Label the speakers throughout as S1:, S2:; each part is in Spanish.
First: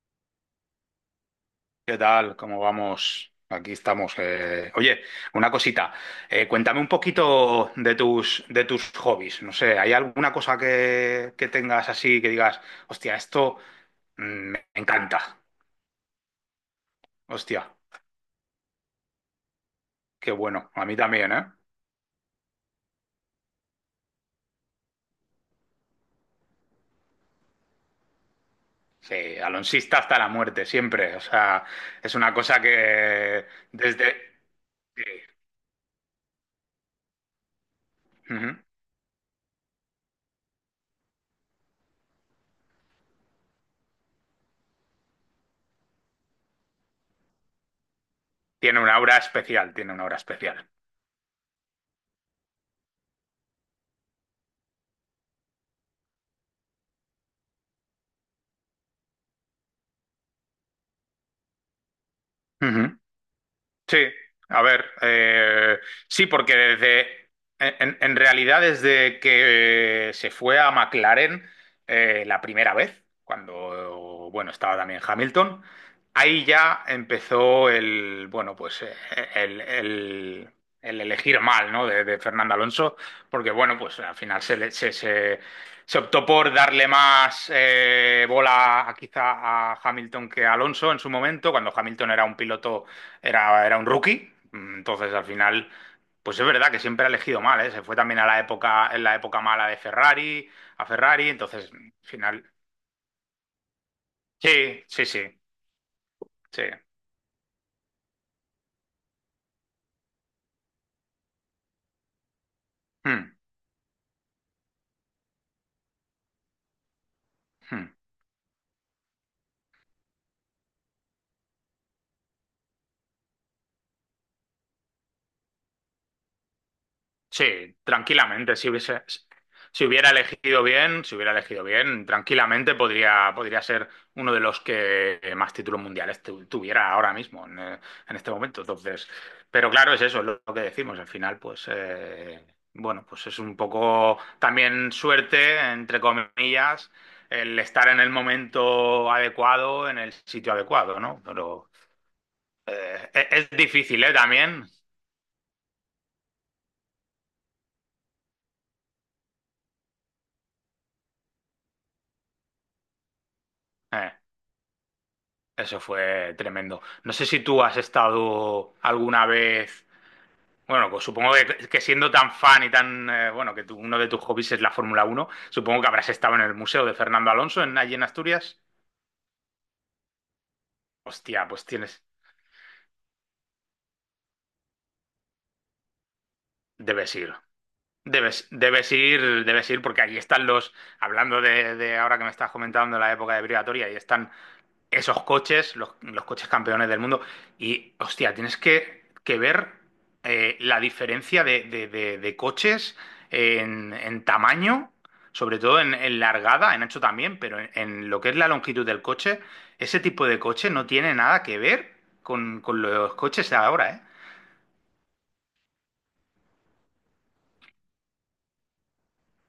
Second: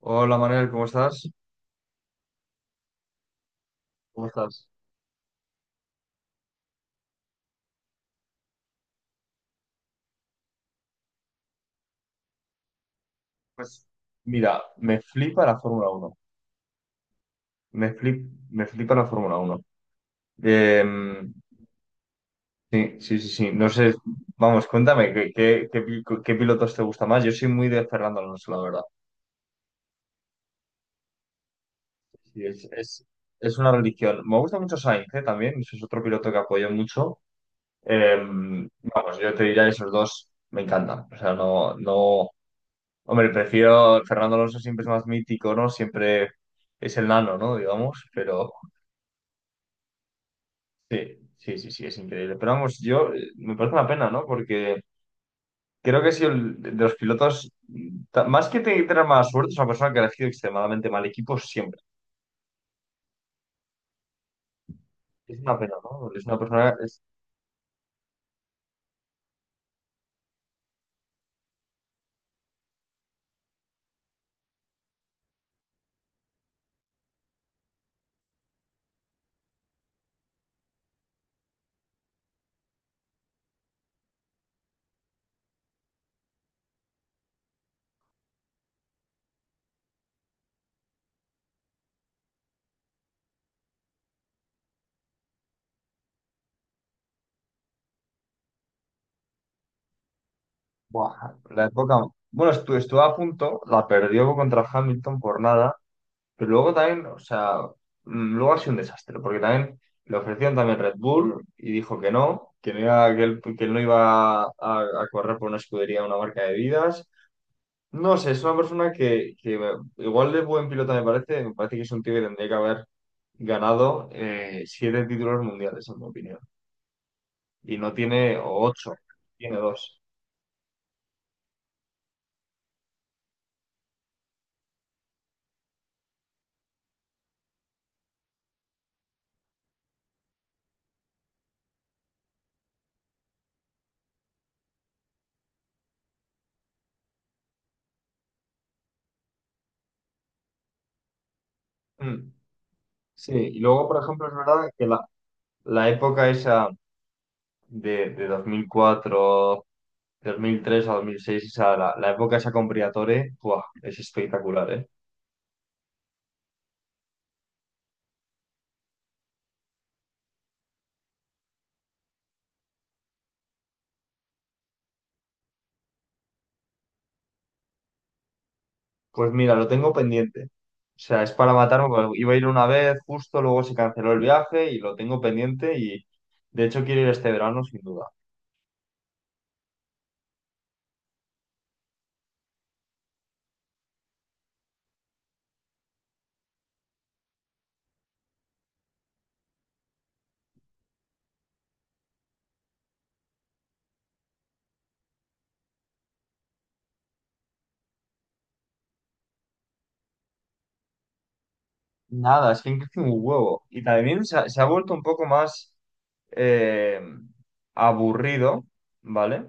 S1: Hola Manuel, ¿cómo estás?
S2: ¿Qué tal? ¿Cómo vamos? Aquí estamos.
S1: ¿Cómo estás?
S2: Oye, una cosita. Cuéntame un poquito de tus hobbies. No sé, ¿hay alguna cosa que tengas así que digas, hostia, esto
S1: Pues
S2: mm,
S1: mira,
S2: me
S1: me
S2: encanta?
S1: flipa la Fórmula Uno.
S2: Hostia,
S1: Me flipa la Fórmula Uno.
S2: qué bueno. A mí
S1: Em,
S2: también, ¿eh?
S1: sí, sí, sí, sí. No sé, vamos, cuéntame, ¿ qué pilotos te gusta más? Yo soy muy de Fernando Alonso, la verdad.
S2: Sí, alonsista hasta la muerte, siempre. O sea, es una
S1: Sí,
S2: cosa
S1: es
S2: que
S1: es una
S2: desde...
S1: religión. Me gusta mucho
S2: sí,
S1: Sainz, también. Ese es otro piloto que apoyo mucho.
S2: ujú.
S1: Em, Vamos, yo te diría esos dos me encantan. O sea, no, no. Hombre, prefiero Fernando Alonso, siempre es más mítico, ¿no? Siempre es el nano, ¿no? Digamos, pero
S2: Tiene una aura especial, tiene una aura especial.
S1: sí, sí, sí, sí, es increíble. Pero vamos, yo me parece una pena, ¿no? Porque creo que si el, de los pilotos, tener mala suerte, es una persona que ha elegido extremadamente mal equipo siempre.
S2: Ujú. Sí, a ver,
S1: Es una pena, ¿no? Es
S2: sí,
S1: una
S2: porque
S1: persona, es,
S2: en realidad desde que se fue a McLaren, la primera vez, cuando, bueno, estaba también Hamilton, ahí ya empezó bueno, pues el, el- el elegir mal, ¿no? De Fernando Alonso, porque, bueno, pues al final se, le- se- se optó por darle más bola quizá a Hamilton que a Alonso en su momento, cuando Hamilton era un piloto, era un rookie. Entonces, al final, pues es verdad que siempre ha elegido mal, ¿eh? Se fue también en la época mala de Ferrari, a Ferrari.
S1: ¡buah!, la
S2: Entonces, al
S1: época,
S2: final,
S1: bueno, estuvo a punto, la perdió contra
S2: sí, sí, sí,
S1: Hamilton por nada. Pero
S2: sí.
S1: luego también, o sea, luego ha sido un desastre, porque también le ofrecieron también Red Bull y dijo que no iba,
S2: Mm,
S1: que él no iba a correr por una escudería, una marca de vidas.
S2: mm.
S1: No sé, es una persona que igual de buen piloto me parece que es un tío que tendría que haber ganado 7 títulos mundiales, en mi opinión. Y
S2: Sí,
S1: no tiene
S2: tranquilamente.
S1: o 8, tiene
S2: Si
S1: 2.
S2: hubiera elegido bien, si hubiera elegido bien, tranquilamente podría ser uno de los que más títulos mundiales tuviera ahora mismo, en este momento. Entonces, pero claro, es eso, es lo que decimos. Al final, pues bueno, pues es un poco también suerte, entre comillas, el estar en el momento adecuado, en el sitio adecuado, ¿no? Pero
S1: Mm. Sí,
S2: es
S1: y luego, por
S2: difícil, ¿eh?
S1: ejemplo, es
S2: También.
S1: verdad que la época esa de 2004, 2003 a 2006, o sea, la época esa con Briatore, ¡buah!, es
S2: eh,
S1: espectacular, ¿eh?
S2: Eso fue tremendo. No sé si tú has estado alguna vez. Bueno, pues supongo que, siendo tan fan y tan, bueno, uno de tus hobbies es la Fórmula 1, supongo que habrás estado en el Museo de Fernando Alonso, allí en Asturias.
S1: Pues mira, lo tengo pendiente. O sea, es
S2: Hostia,
S1: para
S2: pues
S1: matarme, porque iba a ir una vez justo, luego se canceló el viaje y lo tengo pendiente, y de hecho quiero ir
S2: debes
S1: este
S2: ir.
S1: verano sin duda.
S2: Debes ir, debes ir, porque allí están hablando de ahora que me estás comentando la época de Brigatoria, ahí están esos coches, los coches campeones del mundo. Y hostia, tienes que ver, la diferencia de coches en tamaño, sobre todo en largada, en ancho también, pero en lo que es la longitud del coche. Ese tipo de coche no tiene nada que ver
S1: Nada,
S2: con,
S1: es que han
S2: con
S1: crecido
S2: los
S1: un
S2: coches de
S1: huevo. Y
S2: ahora, ¿eh?
S1: también se ha vuelto un poco más eh, aburrido, ¿vale?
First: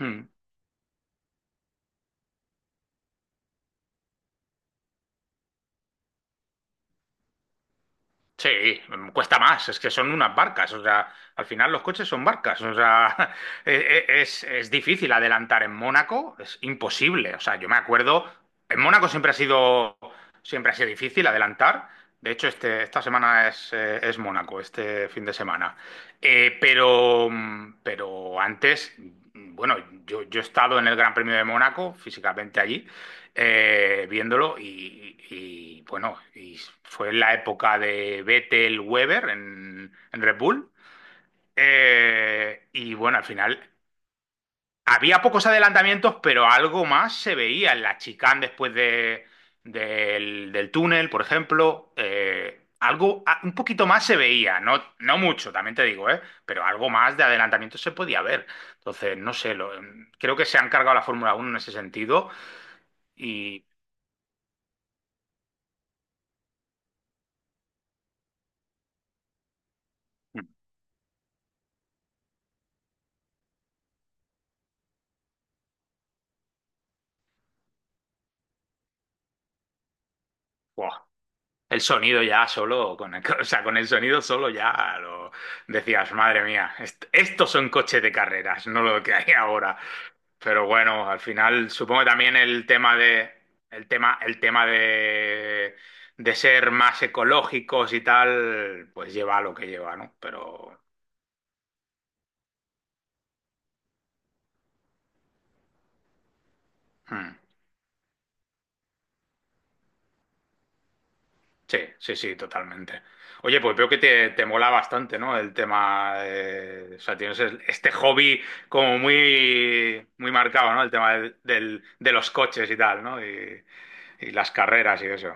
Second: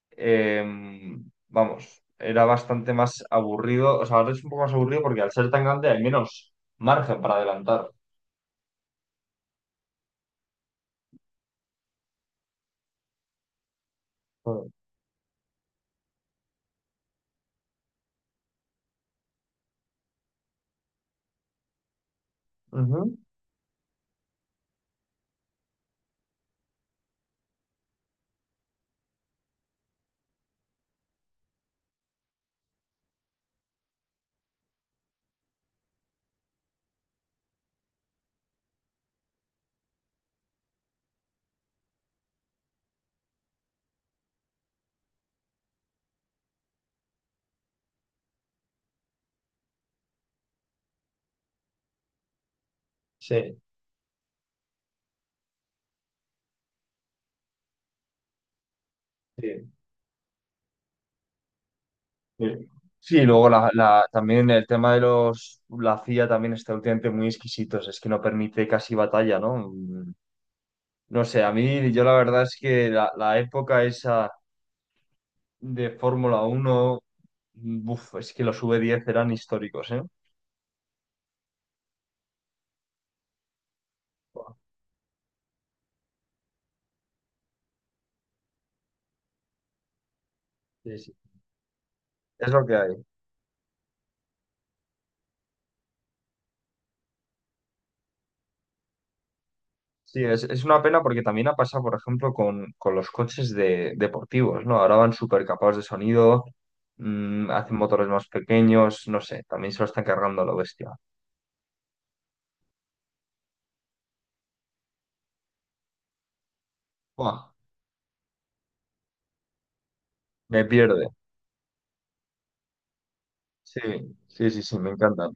S2: Mm.
S1: Vamos, era bastante más aburrido, o sea, ahora es un poco más aburrido porque al ser tan grande hay menos margen para adelantar.
S2: Sí. Cuesta más, es que son unas barcas, o sea, al final los coches son barcas, o sea, e- e- es,
S1: Ujú.
S2: es difícil adelantar en Mónaco, es imposible. O sea, yo me acuerdo, en Mónaco siempre ha sido difícil adelantar. De hecho, esta semana es Mónaco, este fin de semana. Pero antes, bueno, yo he estado en el Gran Premio de Mónaco, físicamente allí, viéndolo bueno, y fue la época de Vettel Weber en Red Bull. Y bueno, al final había pocos adelantamientos, pero algo más se veía en la chicane después del túnel, por ejemplo. Algo, un
S1: Sí,
S2: poquito más se veía, no, no mucho, también te digo, ¿eh? Pero algo más de adelantamiento se podía ver. Entonces, no sé,
S1: sí.
S2: creo que se han cargado la Fórmula Uno en ese sentido
S1: Sí. Sí, y luego
S2: y.
S1: la, también el tema de los, la CIA también está últimamente muy exquisitos, es que no permite casi batalla, ¿no? Mm.
S2: mm,
S1: No sé, a mí, yo la verdad es que la época esa de Fórmula uno, buf, es que los V10 eran históricos, ¿eh?
S2: buah, el sonido ya solo, o sea, con el sonido solo
S1: ¡Buah!
S2: ya lo decías: madre mía, estos son coches de carreras, no lo que hay ahora. Pero
S1: Sí,
S2: bueno,
S1: sí.
S2: al final supongo que también
S1: Es
S2: el
S1: lo que
S2: tema
S1: hay.
S2: de el tema el tema de ser más ecológicos y tal, pues lleva a lo que lleva, ¿no?
S1: Sí, es
S2: Pero
S1: una pena porque también ha pasado, por ejemplo, con los coches de, deportivos, ¿no? Ahora van súper capados de sonido,
S2: hmm.
S1: hacen motores más pequeños, no sé, también se lo están cargando a lo bestia.
S2: Sí, sí, sí, totalmente. Oye, pues veo que te mola bastante, ¿no? El tema, o sea, tienes
S1: ¡Buah!,
S2: este hobby como muy, muy
S1: me
S2: marcado, ¿no? El
S1: pierde.
S2: tema de los coches y tal, ¿no? Y,
S1: Sí,
S2: y
S1: sí,
S2: las
S1: sí, sí, me
S2: carreras y
S1: encantan,
S2: eso.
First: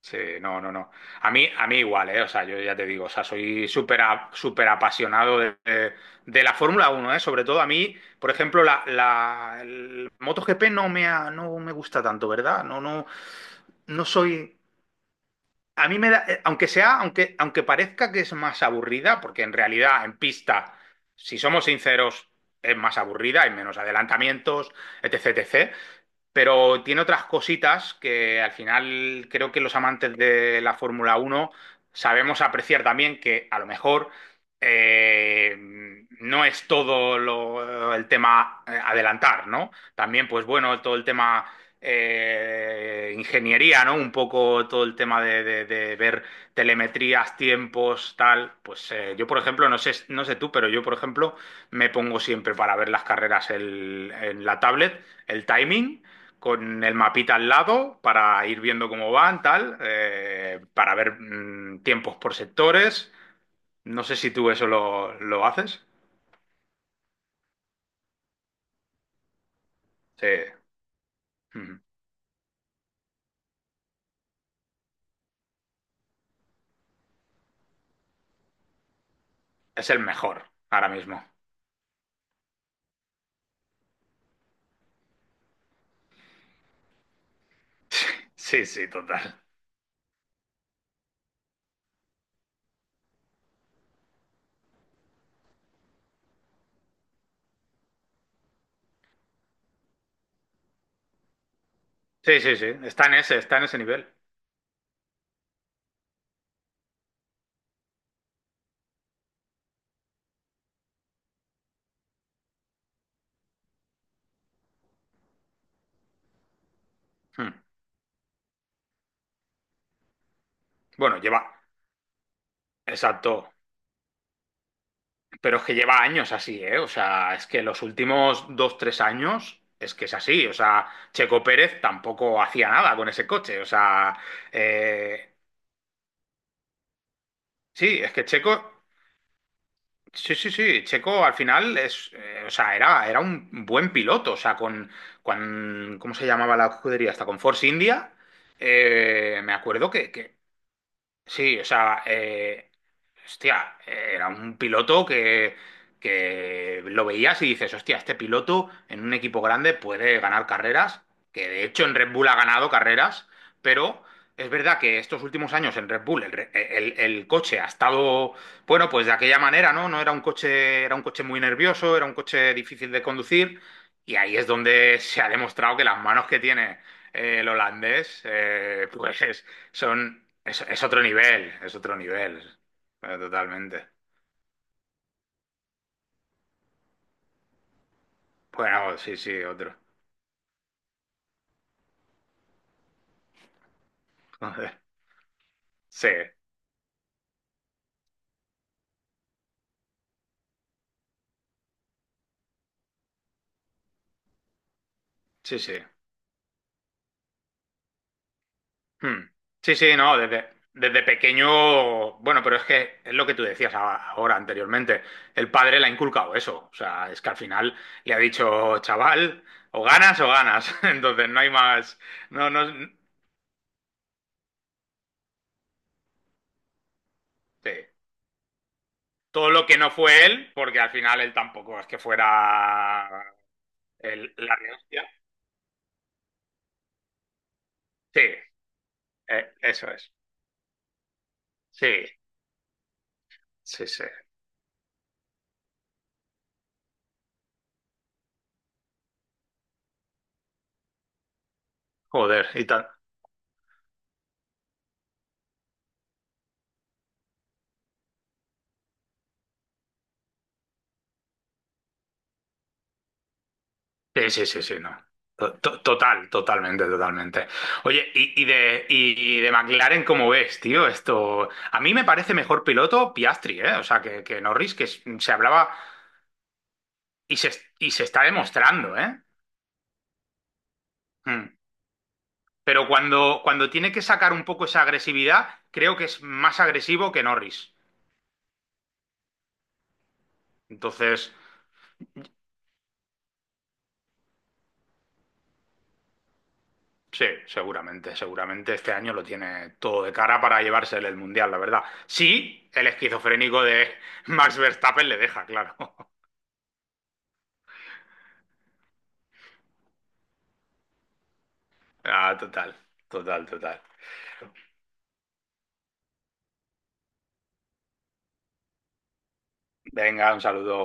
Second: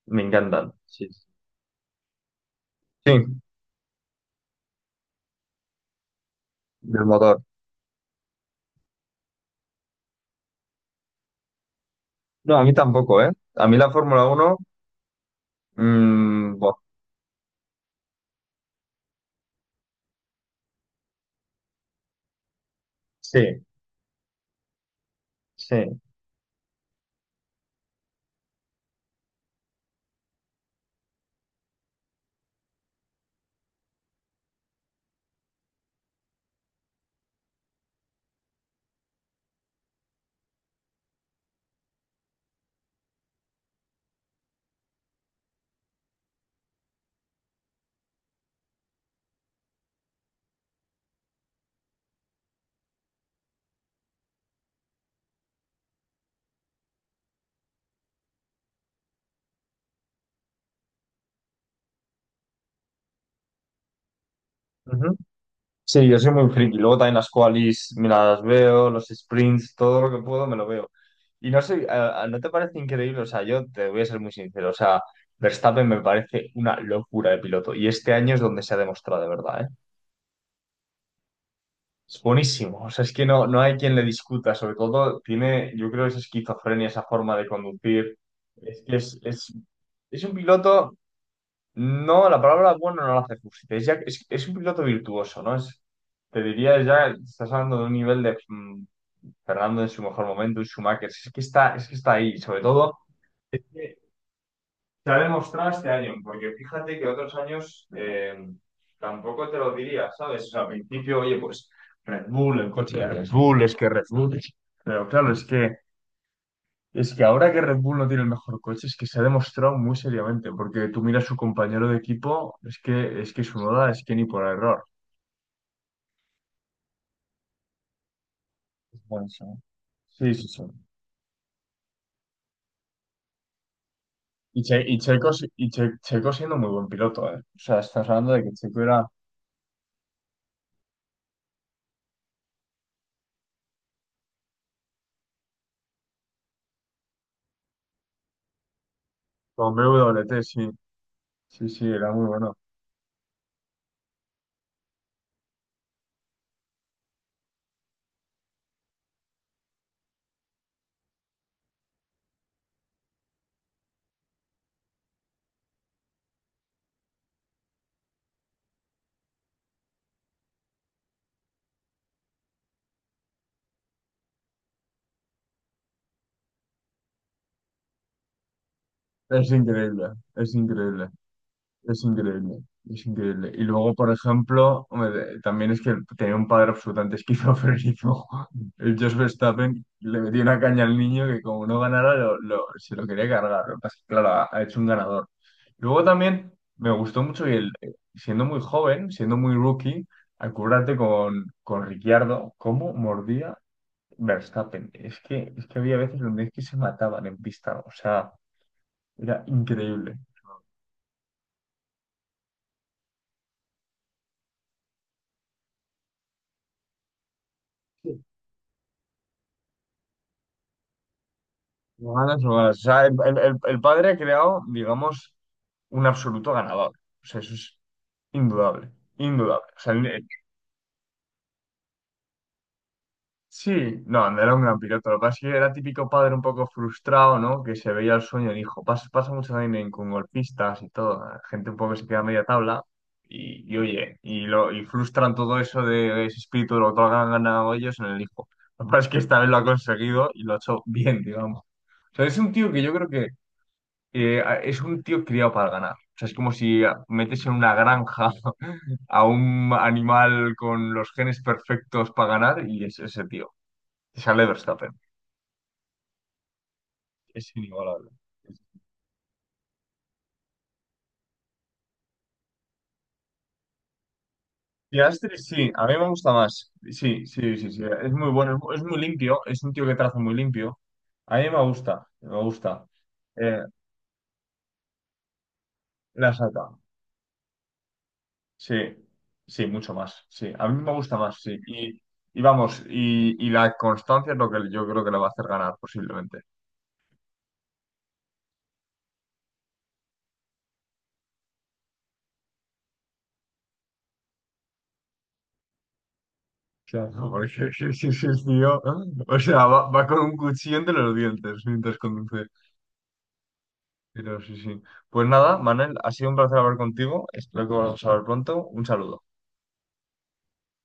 S2: Sí,
S1: me
S2: no, no,
S1: encantan.
S2: no.
S1: Sí, sí.
S2: A mí igual, ¿eh? O sea, yo ya te digo, o sea,
S1: Sí,
S2: soy súper apasionado de la Fórmula
S1: del
S2: Uno, ¿eh?
S1: motor.
S2: Sobre todo a mí, por ejemplo, la, el MotoGP no me gusta tanto,
S1: No, a
S2: ¿verdad?
S1: mí
S2: No, no,
S1: tampoco, ¿eh? A mí la
S2: no
S1: Fórmula
S2: soy...
S1: uno,
S2: A mí me da, aunque
S1: buah,
S2: sea, aunque, aunque parezca que es más aburrida, porque en realidad en pista, si somos sinceros, es más aburrida, hay
S1: sí,
S2: menos adelantamientos, etc, etc,
S1: sí.
S2: pero tiene otras cositas que al final creo que los amantes de la Fórmula Uno sabemos apreciar también, que a lo mejor, eh, no es todo el tema, adelantar, ¿no? También, pues bueno, todo el tema, ingeniería, ¿no? Un poco todo el tema de ver telemetrías, tiempos, tal. Pues yo, por ejemplo, no sé tú, pero yo, por ejemplo, me pongo siempre para ver las carreras, en la tablet, el timing con el mapita al lado para ir viendo cómo van, tal, para ver, tiempos por sectores. No sé si tú eso lo haces.
S1: Sí, yo soy muy friki. Luego también las qualis me las veo, los sprints, todo lo que
S2: Sí.
S1: puedo me lo veo. Y no
S2: Mm.
S1: sé, ¿no te parece increíble? O sea, yo te voy a ser muy sincero. O sea, Verstappen me parece una locura de piloto. Y este año es donde se ha demostrado de verdad, ¿eh?
S2: Es el mejor ahora mismo.
S1: Es buenísimo. O sea, es que no, no hay quien le discuta. Sobre todo, tiene, yo creo, esa esquizofrenia, esa forma de conducir.
S2: Sí,
S1: Es
S2: sí,
S1: que
S2: total.
S1: es un piloto. No, la palabra bueno no la hace justicia. Es un piloto virtuoso, ¿no? Es, te diría ya, estás hablando de un nivel de Fernando en su mejor momento, un Schumacher. Es que está ahí,
S2: Sí, sí,
S1: sobre
S2: sí.
S1: todo.
S2: Está
S1: Es
S2: en ese
S1: que
S2: nivel.
S1: se ha demostrado este año, porque fíjate que otros años tampoco te lo diría, ¿sabes? O sea, al principio, oye, pues Red Bull, el coche de Red Bull, es que Red Bull. Pero claro, es que ahora
S2: Mm.
S1: que Red Bull no tiene el mejor coche, es que se ha demostrado muy seriamente, porque tú
S2: Bueno,
S1: miras su
S2: lleva.
S1: compañero de equipo, es que
S2: Exacto.
S1: Tsunoda es que ni por error.
S2: Pero es que lleva años así, ¿eh? O sea, es que los últimos dos, tres
S1: Bueno, sí.
S2: años es que es
S1: Sí,
S2: así.
S1: sí,
S2: O
S1: sí.
S2: sea, Checo Pérez tampoco hacía nada con ese coche. O sea,
S1: Y, Che- y Checo,
S2: eh,
S1: si- y Che- Checo siendo muy buen piloto, ¿eh? O sea,
S2: sí,
S1: estás
S2: es que
S1: hablando de que
S2: Checo.
S1: Checo era
S2: Sí, sí, sí. Checo, al final, o sea, era un buen piloto. O sea, ¿cómo se llamaba la escudería? Hasta con Force India. Me
S1: con B
S2: acuerdo que,
S1: W
S2: que
S1: T, sí,
S2: Sí, o
S1: sí, sí,
S2: sea,
S1: era muy bueno.
S2: hostia, era un piloto que lo veías y dices: hostia, este piloto en un equipo grande puede ganar carreras, que de hecho en Red Bull ha ganado carreras, pero es verdad que estos últimos años en Red Bull el coche ha estado, bueno, pues de aquella manera, ¿no? No era un coche, era un coche muy nervioso, era un coche difícil de conducir, y ahí es donde se ha demostrado que las manos que tiene, el holandés, pues
S1: Es increíble,
S2: son,
S1: es
S2: es, es otro
S1: increíble.
S2: nivel, es otro
S1: Es
S2: nivel.
S1: increíble, es
S2: Pero
S1: increíble. Y
S2: totalmente.
S1: luego, por ejemplo, hombre, también es que tenía un padre absolutamente esquizofrénico. El
S2: Bueno,
S1: Jos
S2: sí, sí, otro.
S1: Verstappen le metió una caña al niño que como no ganara, se lo quería cargar. Lo que pasa es que, claro, ha, ha hecho
S2: Joder.
S1: un ganador. Luego
S2: Sí,
S1: también me gustó mucho y el, siendo muy joven, siendo muy rookie, acuérdate con Ricciardo, cómo mordía Verstappen.
S2: sí,
S1: Es
S2: sí.
S1: que había veces donde es que se mataban en pista. O sea,
S2: Hmm.
S1: era
S2: Sí, sí,
S1: increíble.
S2: no, desde pequeño, bueno, pero es que es lo que tú decías ahora anteriormente, el padre le ha inculcado eso, o sea, es que al final le ha dicho: chaval, o ganas, entonces no hay más,
S1: Manos
S2: no,
S1: robadas. O
S2: no,
S1: sea, el, el padre ha creado, digamos, un absoluto ganador. O sea, eso
S2: sí.
S1: es indudable,
S2: Todo
S1: indudable.
S2: lo que
S1: O
S2: no
S1: sea,
S2: fue
S1: el-
S2: él, porque al final él tampoco es que fuera
S1: sí, no, no era
S2: la
S1: un
S2: re
S1: gran
S2: hostia.
S1: piloto. Lo que pasa es que era típico padre un poco frustrado, ¿no? Que se veía
S2: Sí,
S1: el sueño del hijo. Pasa, pasa mucho también
S2: eso
S1: en- con
S2: es.
S1: golfistas y todo. Gente un
S2: Sí,
S1: poco que se queda a media tabla. Y
S2: sí, sí.
S1: oye, y, lo, y frustran todo eso de, ese espíritu de lo que han ganado ellos en el hijo. Lo que pasa es que esta vez lo ha conseguido y lo ha hecho bien, digamos. O sea, es
S2: Joder,
S1: un
S2: y
S1: tío que
S2: tal.
S1: yo creo que es un tío criado para ganar. O sea, es como si metes en una granja a un animal con los genes perfectos para ganar y es ese tío.
S2: Sí,
S1: Sale
S2: sí, sí, sí, no.
S1: Verstappen.
S2: Total, totalmente, totalmente.
S1: Es inigualable.
S2: Oye, y de McLaren, ¿cómo ves, tío? Esto. A mí me parece mejor piloto Piastri, ¿eh? O sea, que, Norris, que se
S1: Piastri, sí,
S2: hablaba,
S1: a mí me gusta más. Sí,
S2: y se,
S1: sí, sí, sí.
S2: y se
S1: Es
S2: está
S1: muy bueno, es
S2: demostrando,
S1: muy
S2: ¿eh?
S1: limpio. Es un tío que traza muy limpio. A mí
S2: Mm.
S1: me gusta, me gusta.
S2: Pero cuando,
S1: Eh,
S2: cuando tiene que sacar un poco esa agresividad, creo que es
S1: la
S2: más
S1: saca.
S2: agresivo que Norris.
S1: Sí, sí, mucho más. Sí, a mí me gusta
S2: Entonces.
S1: más, sí. Y vamos, y la constancia es lo que yo creo que le va a hacer ganar posiblemente.
S2: Sí, seguramente este año lo tiene todo de cara para llevarse el Mundial, la verdad. Sí, el esquizofrénico de Max Verstappen le deja, claro.
S1: Claro, porque sí, sí, sí, es tío. ¿No? O sea, va, va con un cuchillo entre los dientes mientras
S2: Ah,
S1: conduce.
S2: total, total, total.
S1: Pero sí, sí. Pues nada, Manel, ha sido un placer hablar contigo. Espero que volvamos a hablar pronto. Un saludo.
S2: Venga, un saludo.